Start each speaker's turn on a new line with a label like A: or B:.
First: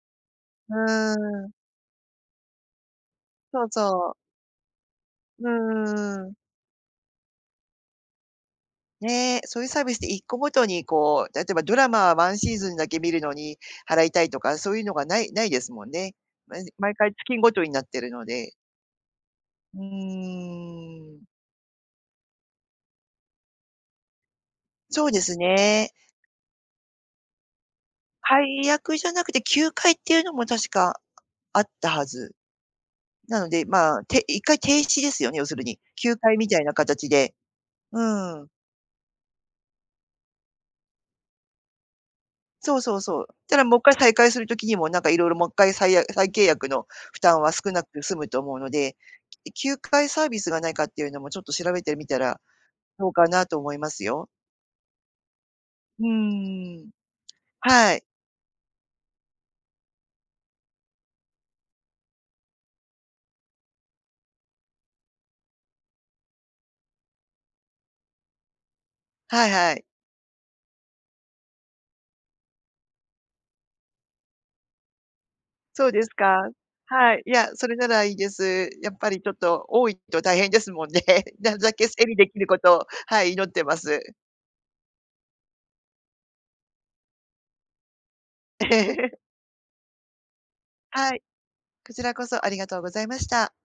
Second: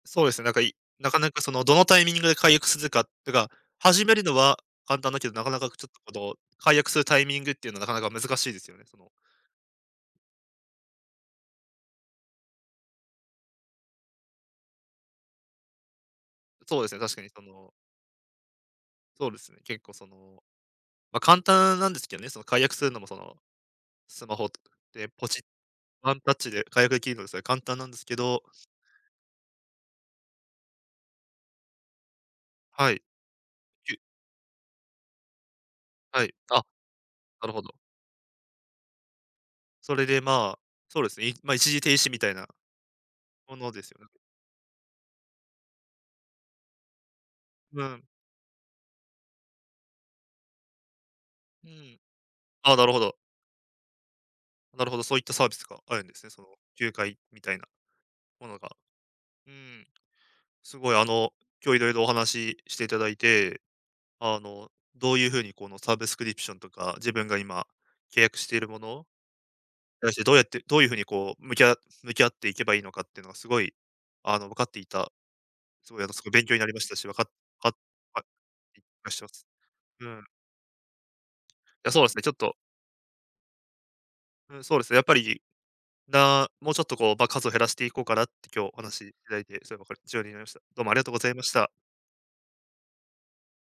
A: そうですね、なんか、
B: う
A: いな
B: ー
A: かなか
B: ん。
A: その、どのタイミングで解約するかとか、
B: そう
A: 始
B: そう。
A: めるのは簡単だけど、
B: う
A: なかなかちょっとこ
B: ーん。
A: の解約するタイミングっていうのはなかなか難しいですよね、その。
B: ね、そういうサービスって1個ごとにこう、例えばドラマ、ワンシーズンだけ観るのに、払いたいとか、そういうのがないないですもんね。毎
A: そうで
B: 毎
A: すね、
B: 回
A: 確かに
B: 月ん
A: そ
B: ごとに
A: の
B: なってるので。
A: そうですね。
B: う
A: 結構、その、
B: ー
A: ま、
B: ん。
A: 簡単なんですけどね、その解約するのも、その、スマホ
B: そ
A: で、
B: うで
A: ポ
B: す
A: チ。
B: ね。
A: ワンタッチで解約出来るのですが、簡単なんですけど。
B: 解約じゃなくて休会っていうのも確かあったはず。
A: はい。
B: なので
A: ぎ
B: ま
A: ゅ
B: あ、て一回停止ですよね、要するに、休
A: はい、
B: 会みたい
A: あ、
B: な形で。
A: なるほど。
B: うーん。
A: それで、ま、そうですね、ま、一時停止みたいな
B: そうそうそう。
A: も
B: ただ
A: の
B: も
A: で
B: っ
A: す
B: かい
A: よね。
B: 再開する時にも、なんか色々もっかい、さいや再契約の負担は少な
A: う
B: く
A: ん。
B: て済むと思うので、き休会サービスがないかっていうのも、ちょっと
A: う
B: 調べて
A: ん。
B: みたら
A: あ、なるほ
B: どう
A: ど。
B: かなと思いますよ。
A: なるほど、そういったサービスがあ
B: う
A: る
B: ー
A: ん
B: ん、
A: ですね、その
B: うううん。
A: 休会みたいな
B: はい。
A: ものが。うん。すごいあの、今日色々お話ししていただいて、あの、どういうふうにこのサブスクリプションとか、自分が今契約しているもの、
B: はいはい。
A: 対してどうやって、どういう風にこう、向きあ向き合っていけばいいのかってのがすごい、あの分かっていた
B: そう
A: すご
B: で
A: いあ
B: す
A: のすごい
B: か。
A: 勉強になりましたし、
B: は
A: わ
B: い、
A: か
B: いや、そ
A: か、
B: れならいい
A: あ、
B: です。や
A: [unintelligible]
B: っぱ
A: あ
B: り
A: しゃ
B: ちょっ
A: す。
B: と多い
A: う
B: と
A: ん。
B: 大変ですもんね。なるだ
A: い
B: け
A: や、そ
B: 整
A: うで
B: 理
A: すね、
B: 出
A: ちょっ
B: 来る
A: と
B: ことを、はい、祈ってます。
A: うん、そうですね、やっぱり、なもうちょっとこう、ば数を減らしていこうかなって今
B: え
A: 日お話し
B: え。
A: いただいて、それもこっち寄りになりました。どうもありがとう
B: は
A: ご
B: い、
A: ざいました。
B: こちらこそありがとうございました。